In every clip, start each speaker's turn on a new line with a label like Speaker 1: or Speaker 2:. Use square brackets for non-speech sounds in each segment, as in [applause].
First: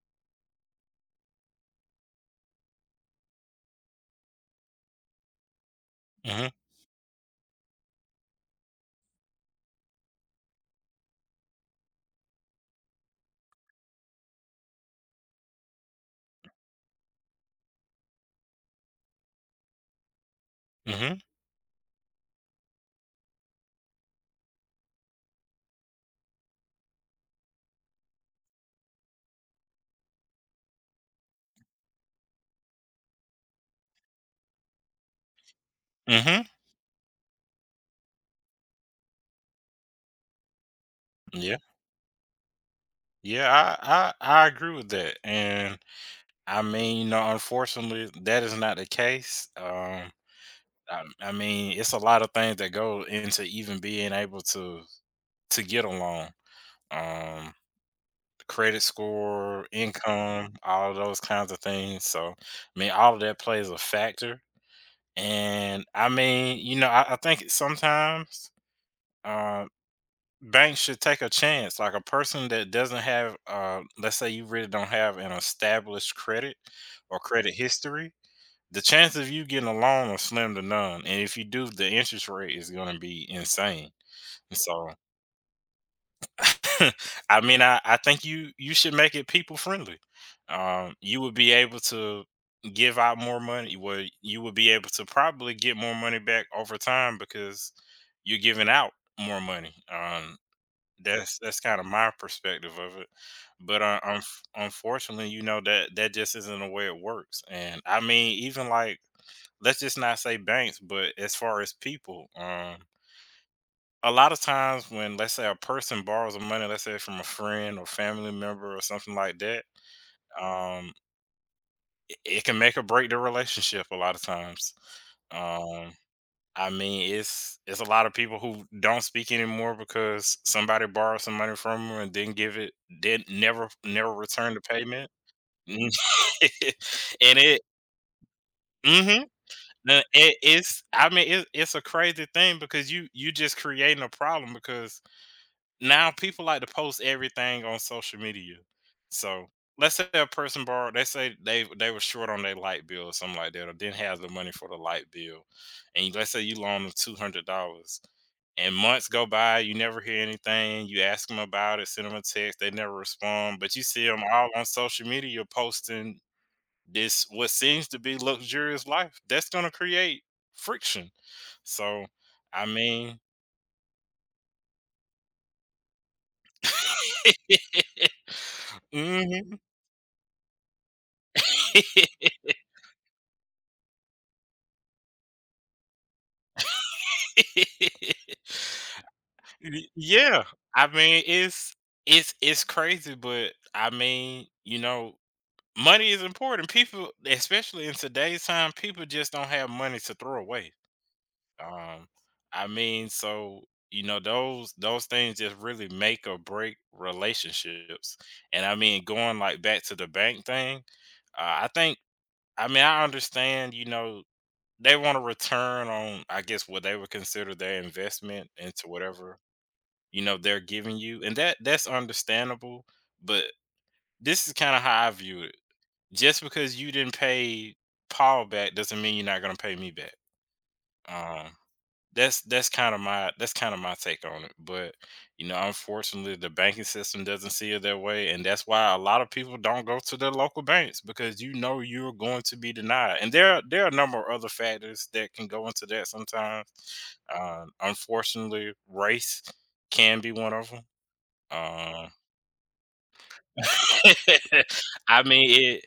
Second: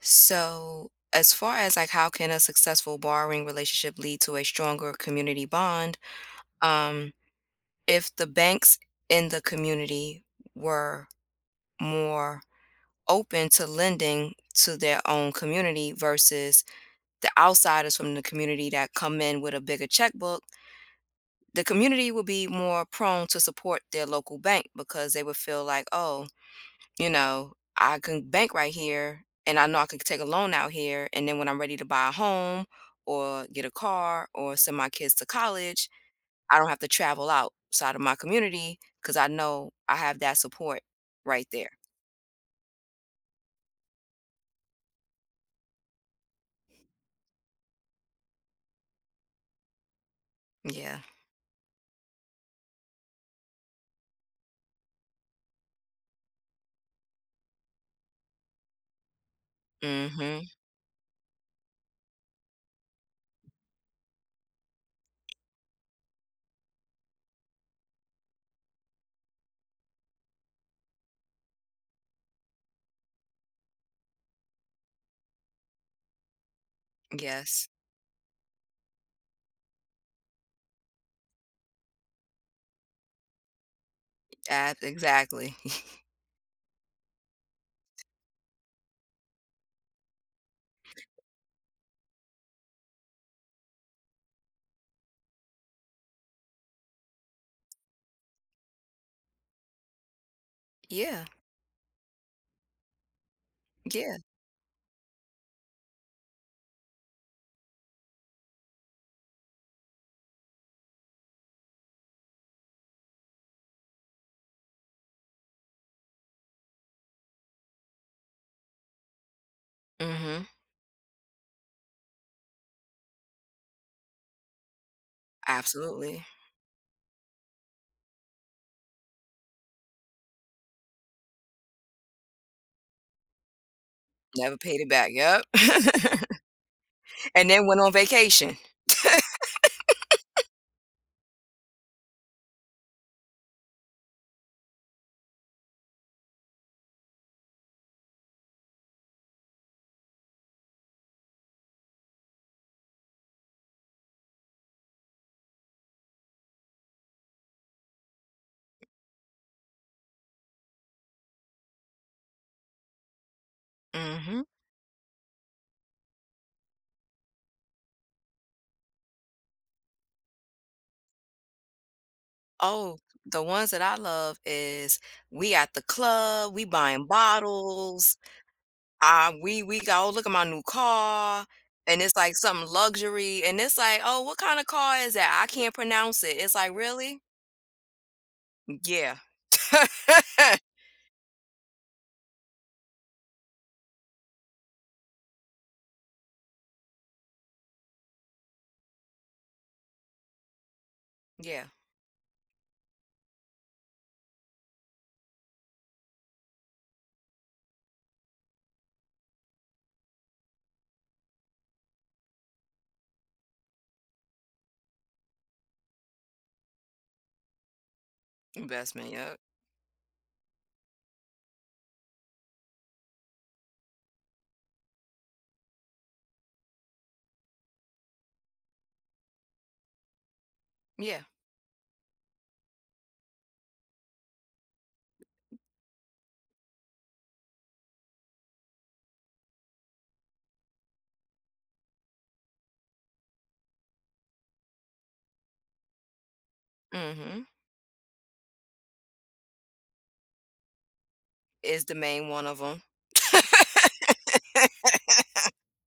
Speaker 1: So, as far as like how can a successful borrowing relationship lead to a stronger community bond?
Speaker 2: Mm-hmm.
Speaker 1: Um, if the banks in the community were more open to lending to their own community versus the outsiders from the community that come in with a bigger checkbook,
Speaker 2: Mm-hmm.
Speaker 1: the community would be more prone to support their local bank because they would feel like, oh, you know, I can bank right here and I know I can take a loan out here. And then when I'm ready to buy a home or get a car or send my kids to college,
Speaker 2: Mm-hmm.
Speaker 1: I don't have to travel outside of my community because I know I have that support right
Speaker 2: Yeah.
Speaker 1: there.
Speaker 2: Yeah, I agree with that. And I mean, you know, unfortunately that is not the case. Um
Speaker 1: Yeah.
Speaker 2: I, I mean, it's a lot of things that go into even being able to get along. Um Credit score,
Speaker 1: Mm-hmm.
Speaker 2: income, all those kinds of things. So I mean all of that plays a factor. And I mean, you know, I think sometimes um banks should take a chance. Like a person that doesn't have, let's say you really don't have an established credit or credit
Speaker 1: Yes.
Speaker 2: history, the chance of you getting a loan are slim to none. And if you do, the interest rate is going to be insane. And so,
Speaker 1: Exactly. [laughs]
Speaker 2: [laughs] I mean, I think you should make it people friendly. You would be able to give out more money. Well, you would be able to probably get more money back over time because you're giving out more money.
Speaker 1: Yeah.
Speaker 2: That's kind of my perspective of it, but,
Speaker 1: Yeah.
Speaker 2: unfortunately, you know, that just isn't the way it works, and I mean, even, like, let's just not say banks, but as far as people, a lot of times when, let's say, a person borrows the money, let's say, from a friend or family member or something like that,
Speaker 1: Mm-hmm.
Speaker 2: um, it can make or break the relationship a lot of times. um
Speaker 1: Absolutely.
Speaker 2: I mean, it's a lot of people who don't speak anymore because somebody borrowed some money from them and didn't give it, didn't never return
Speaker 1: Never
Speaker 2: the
Speaker 1: paid it
Speaker 2: payment.
Speaker 1: back. Yep.
Speaker 2: [laughs] and
Speaker 1: [laughs] And
Speaker 2: it,
Speaker 1: then went on vacation. [laughs]
Speaker 2: mm-hmm, it, it's I mean, it's a crazy thing because you just creating a problem because now people like to post everything on social media. So let's say a person borrowed, they say they were short on their light bill or something like that, or didn't have the money for the light bill, and let's say you loan them $200, and months go by, you never hear anything. You ask them about it, send them a text, they never respond, but you see them
Speaker 1: Mhm.
Speaker 2: all on social media posting this what seems to be luxurious life. That's gonna create friction. So I
Speaker 1: Oh,
Speaker 2: mean.
Speaker 1: the ones that I love is we at the club, we buying
Speaker 2: [laughs]
Speaker 1: bottles,
Speaker 2: Mhm.
Speaker 1: we go, "Oh, look at my new car. And it's like something
Speaker 2: [laughs]
Speaker 1: luxury." And it's like, "Oh, what kind of car is that? I can't pronounce it." It's like, really? Yeah.
Speaker 2: Y yeah,
Speaker 1: [laughs]
Speaker 2: I mean, it's crazy, but I mean, you know, money is important. People, especially in today's time, people just don't have money to throw away.
Speaker 1: Yeah,
Speaker 2: Um, I mean, so you know, those things just really make or break relationships. And I mean, going like back to the bank thing, I think I mean I understand, you know, they want a return on I guess what they would consider their investment into
Speaker 1: investment, yup.
Speaker 2: whatever you know they're giving you and that's understandable but this is kind of how I view it just because you didn't pay paul back doesn't mean you're not going to pay me back.
Speaker 1: Yeah,
Speaker 2: um, that's kind of my take on it but you know unfortunately the banking system doesn't see it that way and that's why a lot of people don't go to their local banks because you know you're going to be denied and there are a number of other factors that can go into that sometimes.
Speaker 1: mhm,
Speaker 2: Unfortunately race can be one of them.
Speaker 1: is the
Speaker 2: um,
Speaker 1: main one of them.
Speaker 2: [laughs] I mean it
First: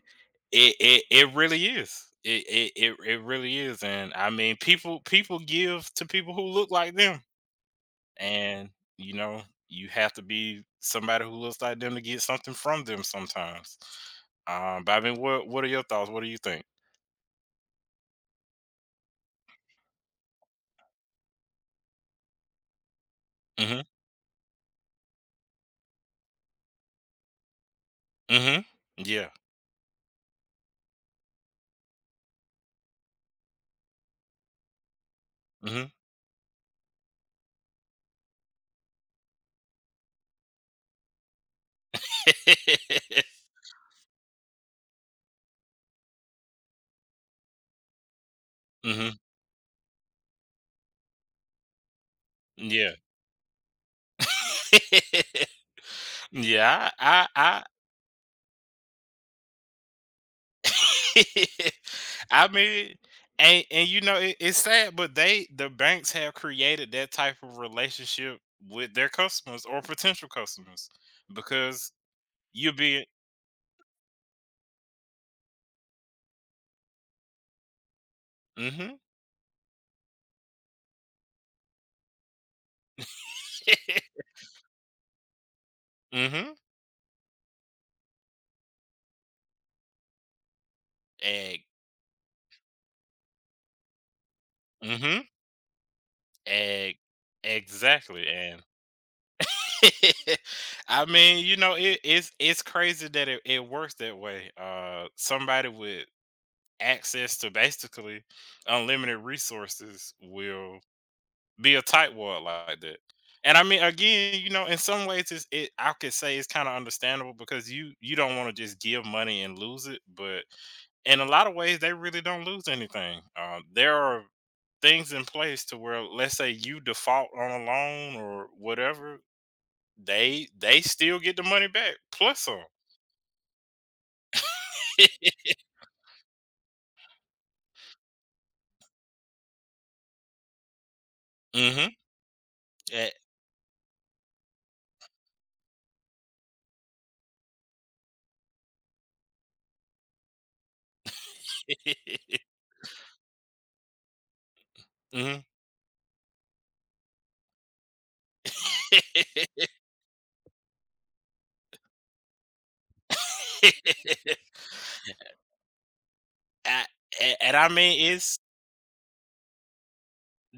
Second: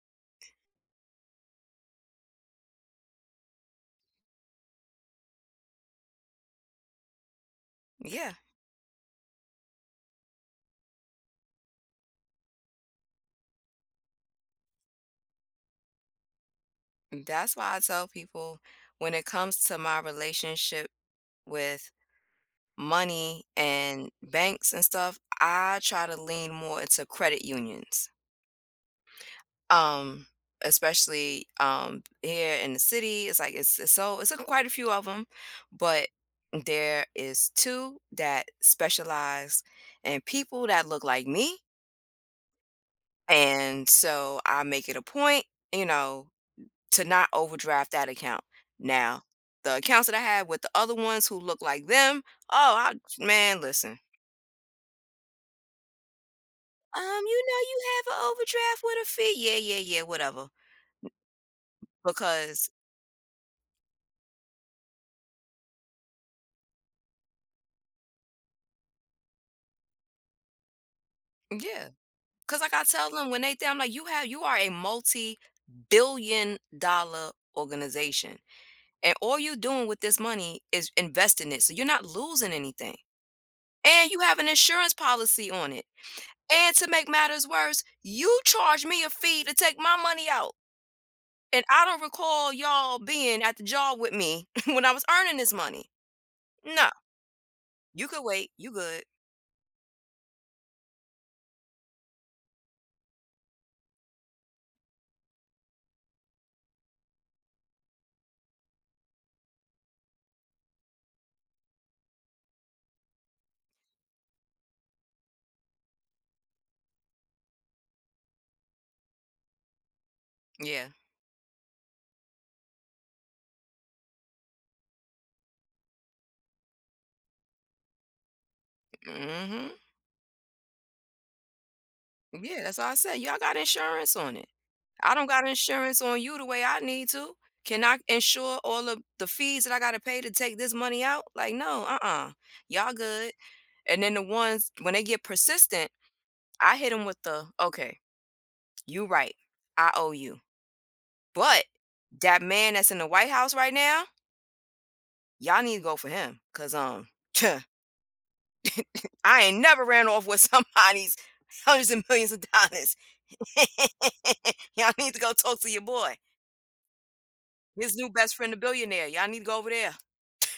Speaker 2: it it, it really is it really is and I mean people give to people who look like them
Speaker 1: Yeah,
Speaker 2: and you know you have to be somebody who looks like them to get something from them sometimes. But I mean, what are your thoughts? What do you think?
Speaker 1: that's why I tell people, when it comes to my relationship with money
Speaker 2: Mm-hmm.
Speaker 1: and banks and stuff, I try to lean more into credit unions.
Speaker 2: Mm-hmm. Yeah.
Speaker 1: Um, Especially, here in the city, it's like quite a few of them,
Speaker 2: Mm-hmm.
Speaker 1: but there is 2 that specialize in people that look like me.
Speaker 2: [laughs]
Speaker 1: And so I make it a point, you know, to not overdraft that account.
Speaker 2: Mm-hmm.
Speaker 1: Now, the accounts that I had with the other ones who look like them, oh, I,
Speaker 2: Yeah.
Speaker 1: man, listen.
Speaker 2: [laughs] Yeah.
Speaker 1: You know, you have an overdraft with a fee. Yeah, yeah, yeah, whatever.
Speaker 2: I, [laughs] I
Speaker 1: Because
Speaker 2: mean, and you know it's sad, but they the banks have created that type of relationship with their customers or potential customers
Speaker 1: yeah,
Speaker 2: because
Speaker 1: because like
Speaker 2: you'll
Speaker 1: I
Speaker 2: be.
Speaker 1: tell them when they think, I'm like, "You have, you are a multi-billion-dollar organization, and all you're doing with this money is investing it, so you're not losing anything,
Speaker 2: Mm-hmm.
Speaker 1: and you have an insurance policy on it.
Speaker 2: [laughs]
Speaker 1: And to make matters worse, you charge me a fee to take my money out. And
Speaker 2: Egg.
Speaker 1: I don't recall y'all being at the job with me [laughs] when I was
Speaker 2: Mhm.
Speaker 1: earning this money. No,
Speaker 2: Egg.
Speaker 1: you could
Speaker 2: Exactly,
Speaker 1: wait.
Speaker 2: and
Speaker 1: You good."
Speaker 2: [laughs] I mean, you know, it's crazy that it works that way. Somebody with access to basically unlimited resources will be a tightwad like that. And I mean, again, you know, in some ways, it's, it I could say it's kind of understandable because you don't want to just give money and lose it, but
Speaker 1: Yeah.
Speaker 2: in a lot of ways, they really don't lose anything. There are things in place to where, let's say, you default on a loan or whatever,
Speaker 1: Hmm.
Speaker 2: they still get the money back plus
Speaker 1: Yeah,
Speaker 2: some.
Speaker 1: that's all I said. Y'all got insurance on it. I don't
Speaker 2: [laughs]
Speaker 1: got insurance on you the way I need to. Can I insure all of the fees that I got to pay to take this money out? Like, no,
Speaker 2: Hmm.
Speaker 1: uh-uh. Y'all good. And then the ones, when they get persistent, I hit them with the, "Okay, you right. I owe you. But
Speaker 2: [laughs]
Speaker 1: that man that's in the White House right now,
Speaker 2: Hmm. [laughs]
Speaker 1: y'all need to go for him. Cause [laughs] I ain't never ran off with [laughs] somebody's hundreds and millions of dollars.
Speaker 2: [laughs]
Speaker 1: [laughs] Y'all need to go talk to your boy.
Speaker 2: and, and I
Speaker 1: His new
Speaker 2: mean,
Speaker 1: best
Speaker 2: it's
Speaker 1: friend, a billionaire. Y'all need to go over there."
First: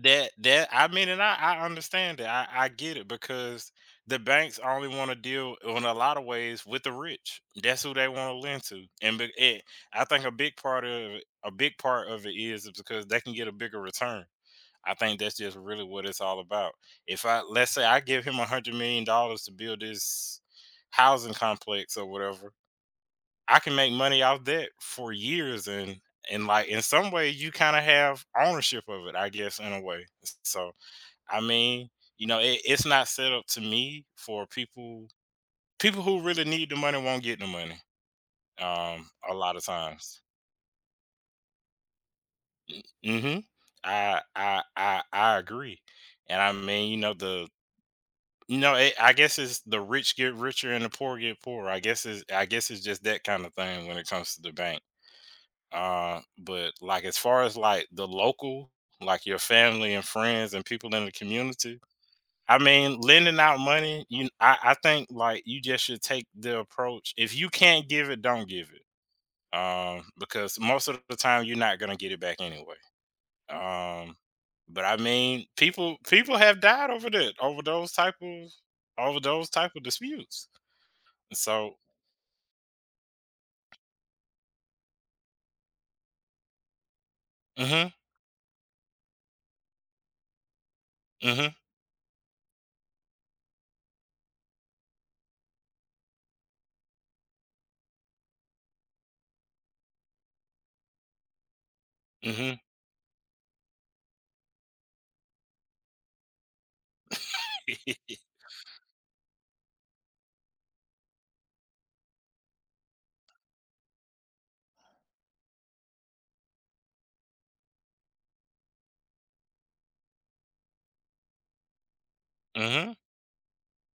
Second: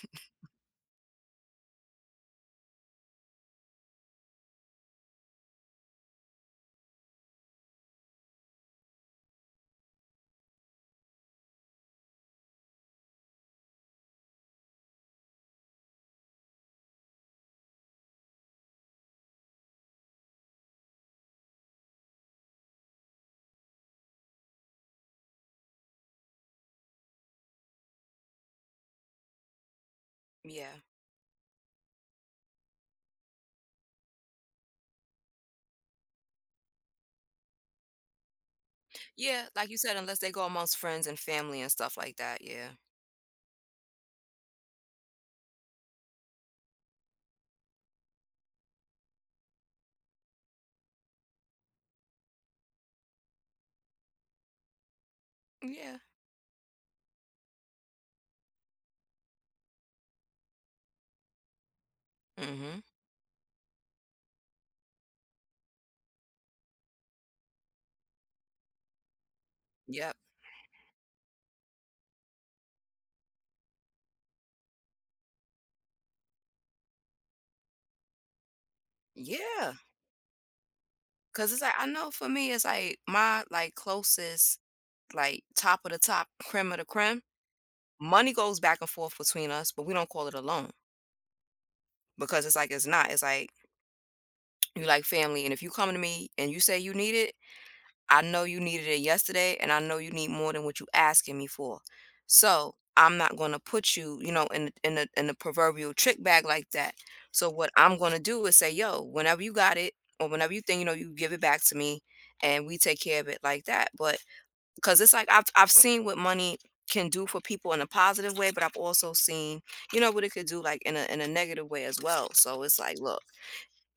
Speaker 2: that I mean, and I understand that. I get it because the banks only want to deal in a lot of ways with the rich. That's who they want to lend to, and I think a big part of it is because they can get a bigger return. I think that's just really what it's all about. If I Let's say I give him $100 million to build this housing complex or whatever, I can make money off that for years and like in some way you kind of have ownership of it, I guess, in a way. So
Speaker 1: Yeah.
Speaker 2: I mean, you know, it, it's not set up to me for people people who really need the money won't get the money. A
Speaker 1: Yeah.
Speaker 2: lot of
Speaker 1: Like you said, unless
Speaker 2: times.
Speaker 1: they go amongst friends and family and stuff like that. Yeah.
Speaker 2: Mm-hmm. I agree, and I mean, you know, the you know, it, I guess it's the rich get richer and the poor get poorer. I guess it's just that kind of thing when it comes to the bank.
Speaker 1: Yeah.
Speaker 2: But like as far as like the local, like your family and friends and people in the community, I
Speaker 1: Mm-hmm.
Speaker 2: mean, lending out money, I think like you just should take the approach. If you can't give it, don't give it.
Speaker 1: Yep.
Speaker 2: Because most of the time you're not gonna get it back anyway. Um, but I mean, people have died over that, over those type of over those type
Speaker 1: Yeah.
Speaker 2: of disputes.
Speaker 1: Cause it's like
Speaker 2: So
Speaker 1: I know for me, it's like my like closest, like top of the top, creme of the creme.
Speaker 2: hmm.
Speaker 1: Money goes back and forth between us, but we don't call it a loan
Speaker 2: mm-hmm,
Speaker 1: because it's like it's not. It's like you like family, and if you come to me and you say you need it, I know you needed it yesterday, and I know you need more than what you asking me for.
Speaker 2: mm-hmm,
Speaker 1: So I'm not gonna put you, you know, in in the proverbial trick bag like that. So what I'm
Speaker 2: [laughs]
Speaker 1: gonna do is say, "Yo, whenever you got it, or whenever you think, you know, you give it back to me, and we take care of it like that." But because it's like I've seen what money can do for people in a positive way, but I've also seen, you know, what it could do like in a negative way as well. So it's
Speaker 2: mm-hmm,
Speaker 1: like, look,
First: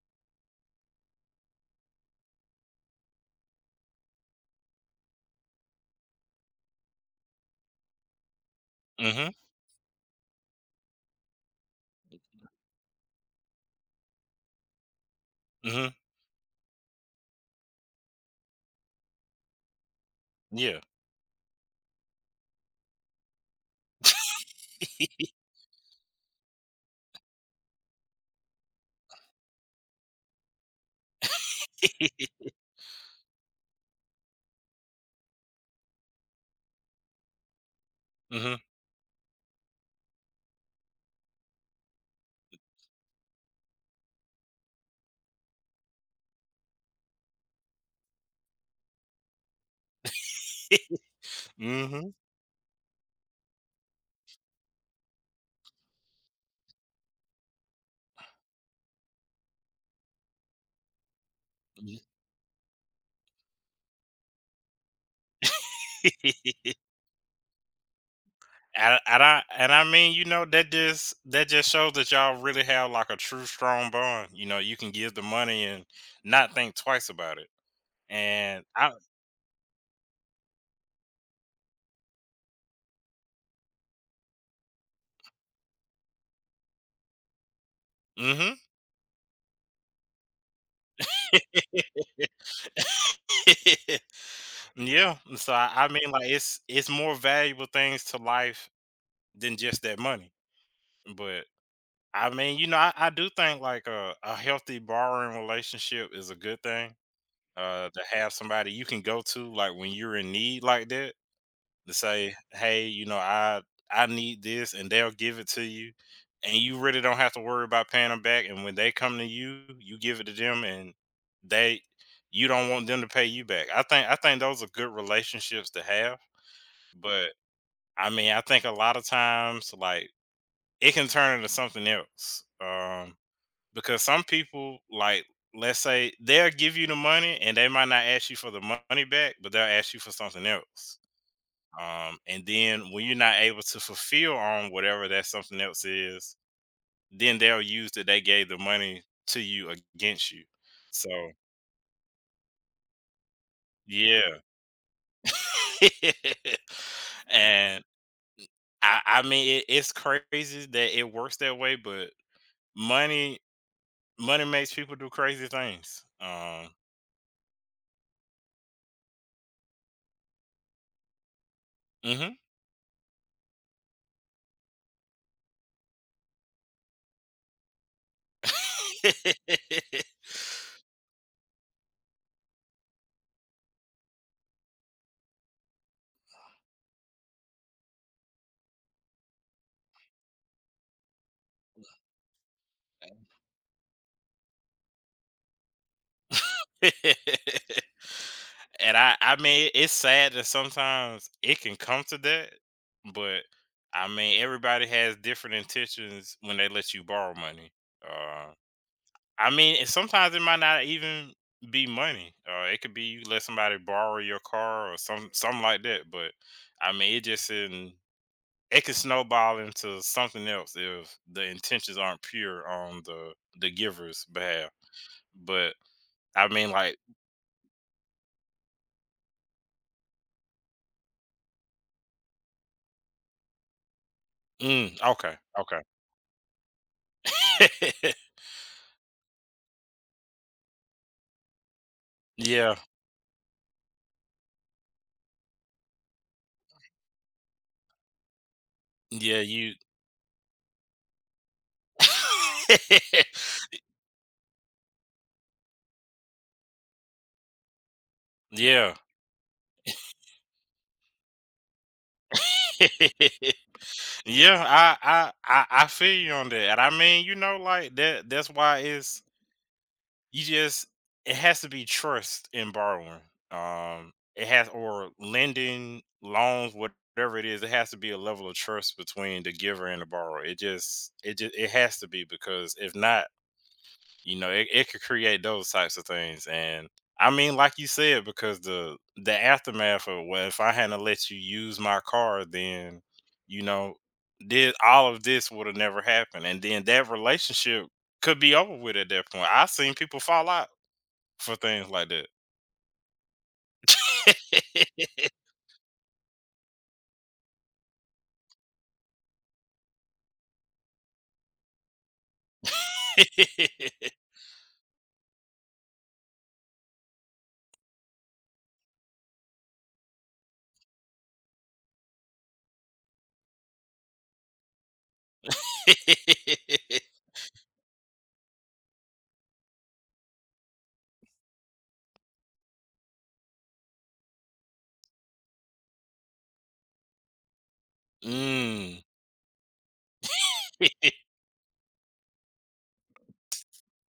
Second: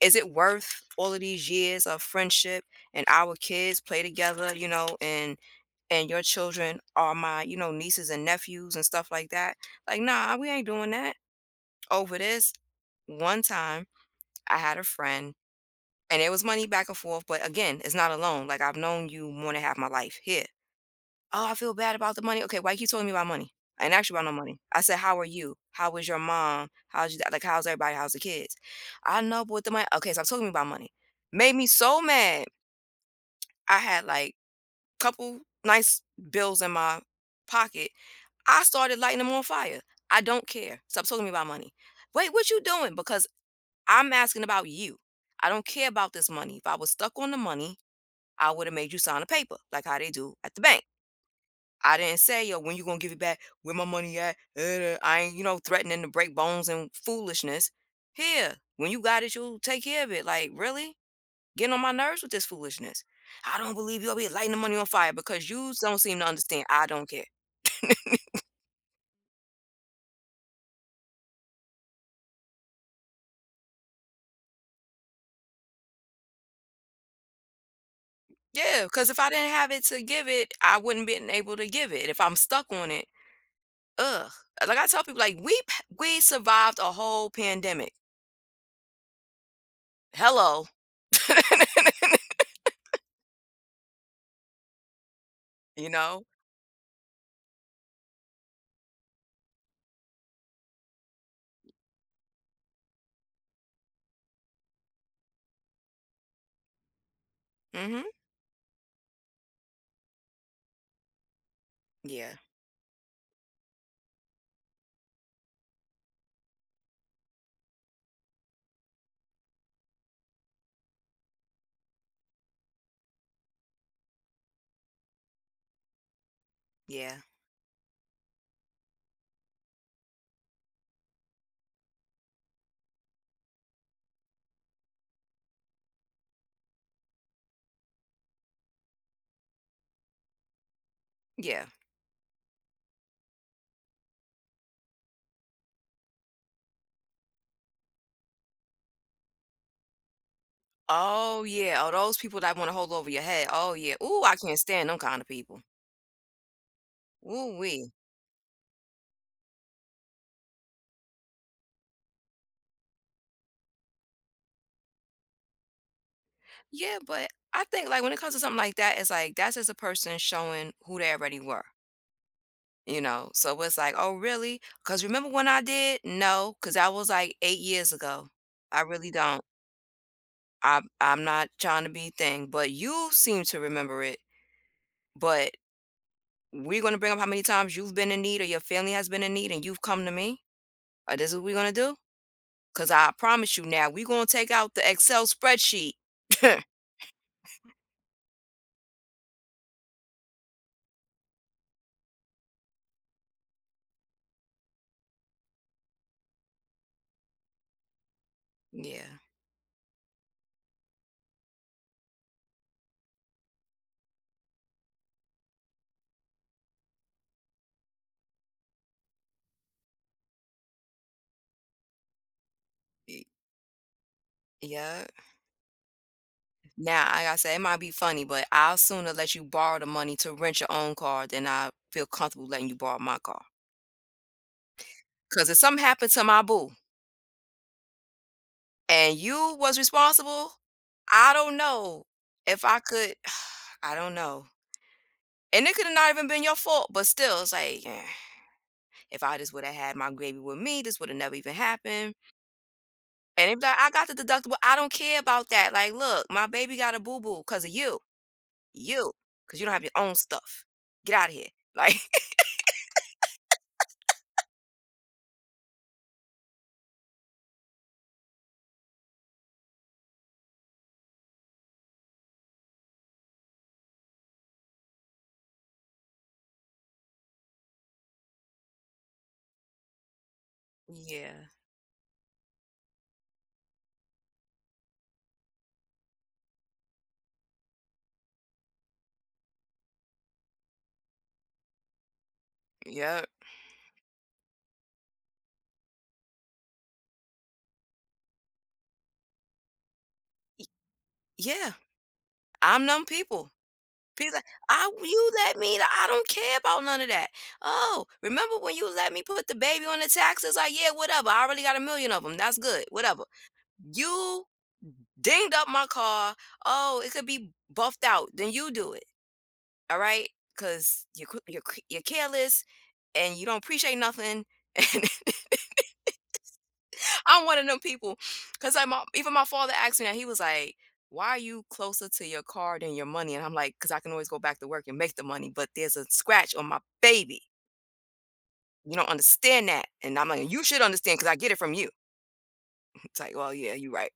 Speaker 1: is it worth all of these years of friendship, and our kids play together, you know, and your children are my, you know, nieces and nephews and stuff
Speaker 2: mm-hmm,
Speaker 1: like that? Like, nah, we ain't doing that over this. One time I had a friend
Speaker 2: mm-hmm. [laughs]
Speaker 1: and it was money back and forth, but again, it's not alone. Like I've known you more than half my life here.
Speaker 2: Yeah.
Speaker 1: "Oh, I feel bad about the money." "Okay, why you keep telling me about money? I didn't ask you about no money." I said, "How are you? How was your mom? How's you? Like, how's everybody? How's the kids?" "I know, but with the money." "Okay, stop telling me about money." Made me so
Speaker 2: [laughs]
Speaker 1: mad. I had like couple nice bills in my pocket.
Speaker 2: Mm-hmm.
Speaker 1: I started lighting them on fire. "I don't care. Stop talking to me about money." "Wait, what you doing?" "Because I'm asking about you. I don't care about this money. If I was stuck on the money, I would have made you sign a paper like how they do at the bank. I
Speaker 2: Mm-hmm.
Speaker 1: didn't say, 'Yo, when you gonna give it back? Where my money at?' I ain't, you know, threatening to break bones and foolishness. Here, when you got it, you take care of it. Like, really? Getting on my nerves with this foolishness. I don't believe you will be lighting the money on fire because you don't seem to
Speaker 2: [laughs]
Speaker 1: understand. I don't care."
Speaker 2: And and I mean, you know, that just shows that y'all really have like a true strong bond. You know, you can give the money and not think twice about it. And
Speaker 1: Yeah,
Speaker 2: I,
Speaker 1: because if I didn't have it to give it, I wouldn't been able to give it. If I'm stuck on it, ugh. Like I tell people, like we survived a whole pandemic.
Speaker 2: mm-hmm.
Speaker 1: Hello, [laughs]
Speaker 2: [laughs] Yeah. So
Speaker 1: you
Speaker 2: I mean,
Speaker 1: know.
Speaker 2: like it's more valuable things to life than just that money. But I mean, you know, I do think like a healthy borrowing relationship is a good thing. To
Speaker 1: Hmm.
Speaker 2: have somebody you can go to like when you're in need like that to
Speaker 1: Yeah,
Speaker 2: say, "Hey, you know, I need this," and they'll give it to you, and you really don't have to worry about paying them back. And when they come to you, you give it to them, and they you don't want them to pay you back. I think those are good relationships to have,
Speaker 1: yeah,
Speaker 2: but I mean, I think a lot of times like it can turn into something else. Because some people like let's say they'll give you the money and they might not ask you for the money back, but they'll ask you for something else.
Speaker 1: yeah.
Speaker 2: And then when you're not able to fulfill on whatever that something else is, then they'll use that they gave the money to you against you. So
Speaker 1: Oh, yeah. Oh, those people that wanna hold over your head. Oh, yeah. Ooh, I
Speaker 2: yeah.
Speaker 1: can't stand them kinda people.
Speaker 2: [laughs] and
Speaker 1: Ooh-wee.
Speaker 2: I mean it, it's crazy that it works that way, but money money makes people do crazy things.
Speaker 1: Yeah, but I think, like, when it comes to something like that, it's like, that's just a person showing who they already were,
Speaker 2: Mhm.
Speaker 1: you know? So it's like, "Oh, really? Because remember when I did?" "No, because that was, like, 8 years ago. I really don't.
Speaker 2: [laughs]
Speaker 1: I'm not trying to be thing, but you seem to remember it, but we're gonna bring up how many times you've been in need or your family has been in need and you've come to me? Or this is what we're gonna do?" 'Cause I promise you now, we gonna take out the Excel spreadsheet. [laughs]
Speaker 2: [laughs] and I mean, it's sad that sometimes it can come to that, but I mean, everybody has different intentions when they let you borrow money. Uh,
Speaker 1: Yeah.
Speaker 2: I mean, and sometimes it might not even be money. It could be you let somebody borrow your car or something like that. But I mean, it just in it can snowball into something else if the intentions aren't pure on
Speaker 1: Y
Speaker 2: the giver's behalf.
Speaker 1: yeah.
Speaker 2: But I mean, like,
Speaker 1: Now, like I said, it might be funny, but I'll sooner let you borrow the money to rent your own car than I feel comfortable letting you borrow my car.
Speaker 2: mm, okay,
Speaker 1: Cause if
Speaker 2: okay.
Speaker 1: something happened to my boo
Speaker 2: [laughs]
Speaker 1: and you was responsible, I don't know if
Speaker 2: Yeah.
Speaker 1: I could [sighs] I don't know. And it coulda not even been your fault, but still, it's like, eh, "If I
Speaker 2: Yeah,
Speaker 1: just woulda
Speaker 2: you
Speaker 1: had my baby with me, this woulda never even happened." And they be
Speaker 2: [laughs]
Speaker 1: like, "I got the deductible." "I don't care about that. Like, look, my baby got a boo-boo 'cause of you.
Speaker 2: Yeah.
Speaker 1: You. 'Cause you don't have your own stuff. Get out of here." Like [laughs]
Speaker 2: [laughs] Yeah, I feel you on that, and I mean, you know, like, that's why it's you just it has to be trust in borrowing. It has or lending, loans, whatever it is, it has to be a level of trust between the giver and the borrower.
Speaker 1: Yeah.
Speaker 2: It has to be because if not you know it could create those types of things and I mean like you said because the aftermath of well if I hadn't let you use my car then
Speaker 1: Yeah.
Speaker 2: you know did all of this would have never happened and then that relationship could be over with at that point I've seen people fall out for
Speaker 1: Yeah.
Speaker 2: things like that.
Speaker 1: I'm numb people. People like, "I you let me" I don't care about none of that. "Oh, remember when you let me put the baby on the taxes?" Like, yeah, whatever. I already got a million of them. That's good. Whatever.
Speaker 2: [laughs]
Speaker 1: "You dinged up my car." Oh, it could be buffed out. Then you do it. All right? Because you're careless and you don't appreciate nothing. [laughs] And
Speaker 2: [laughs]
Speaker 1: I'm one of them people. Because like my, even my father asked me that. He was like, "Why are you closer to your car than your money?" And I'm like, "Because I can always go back to work and make the money. But there's a scratch on my baby. You
Speaker 2: Mm.
Speaker 1: don't understand that." And I'm like, "You should understand because
Speaker 2: [laughs]
Speaker 1: I get it from you." [laughs] It's like, "Well, yeah, you're right."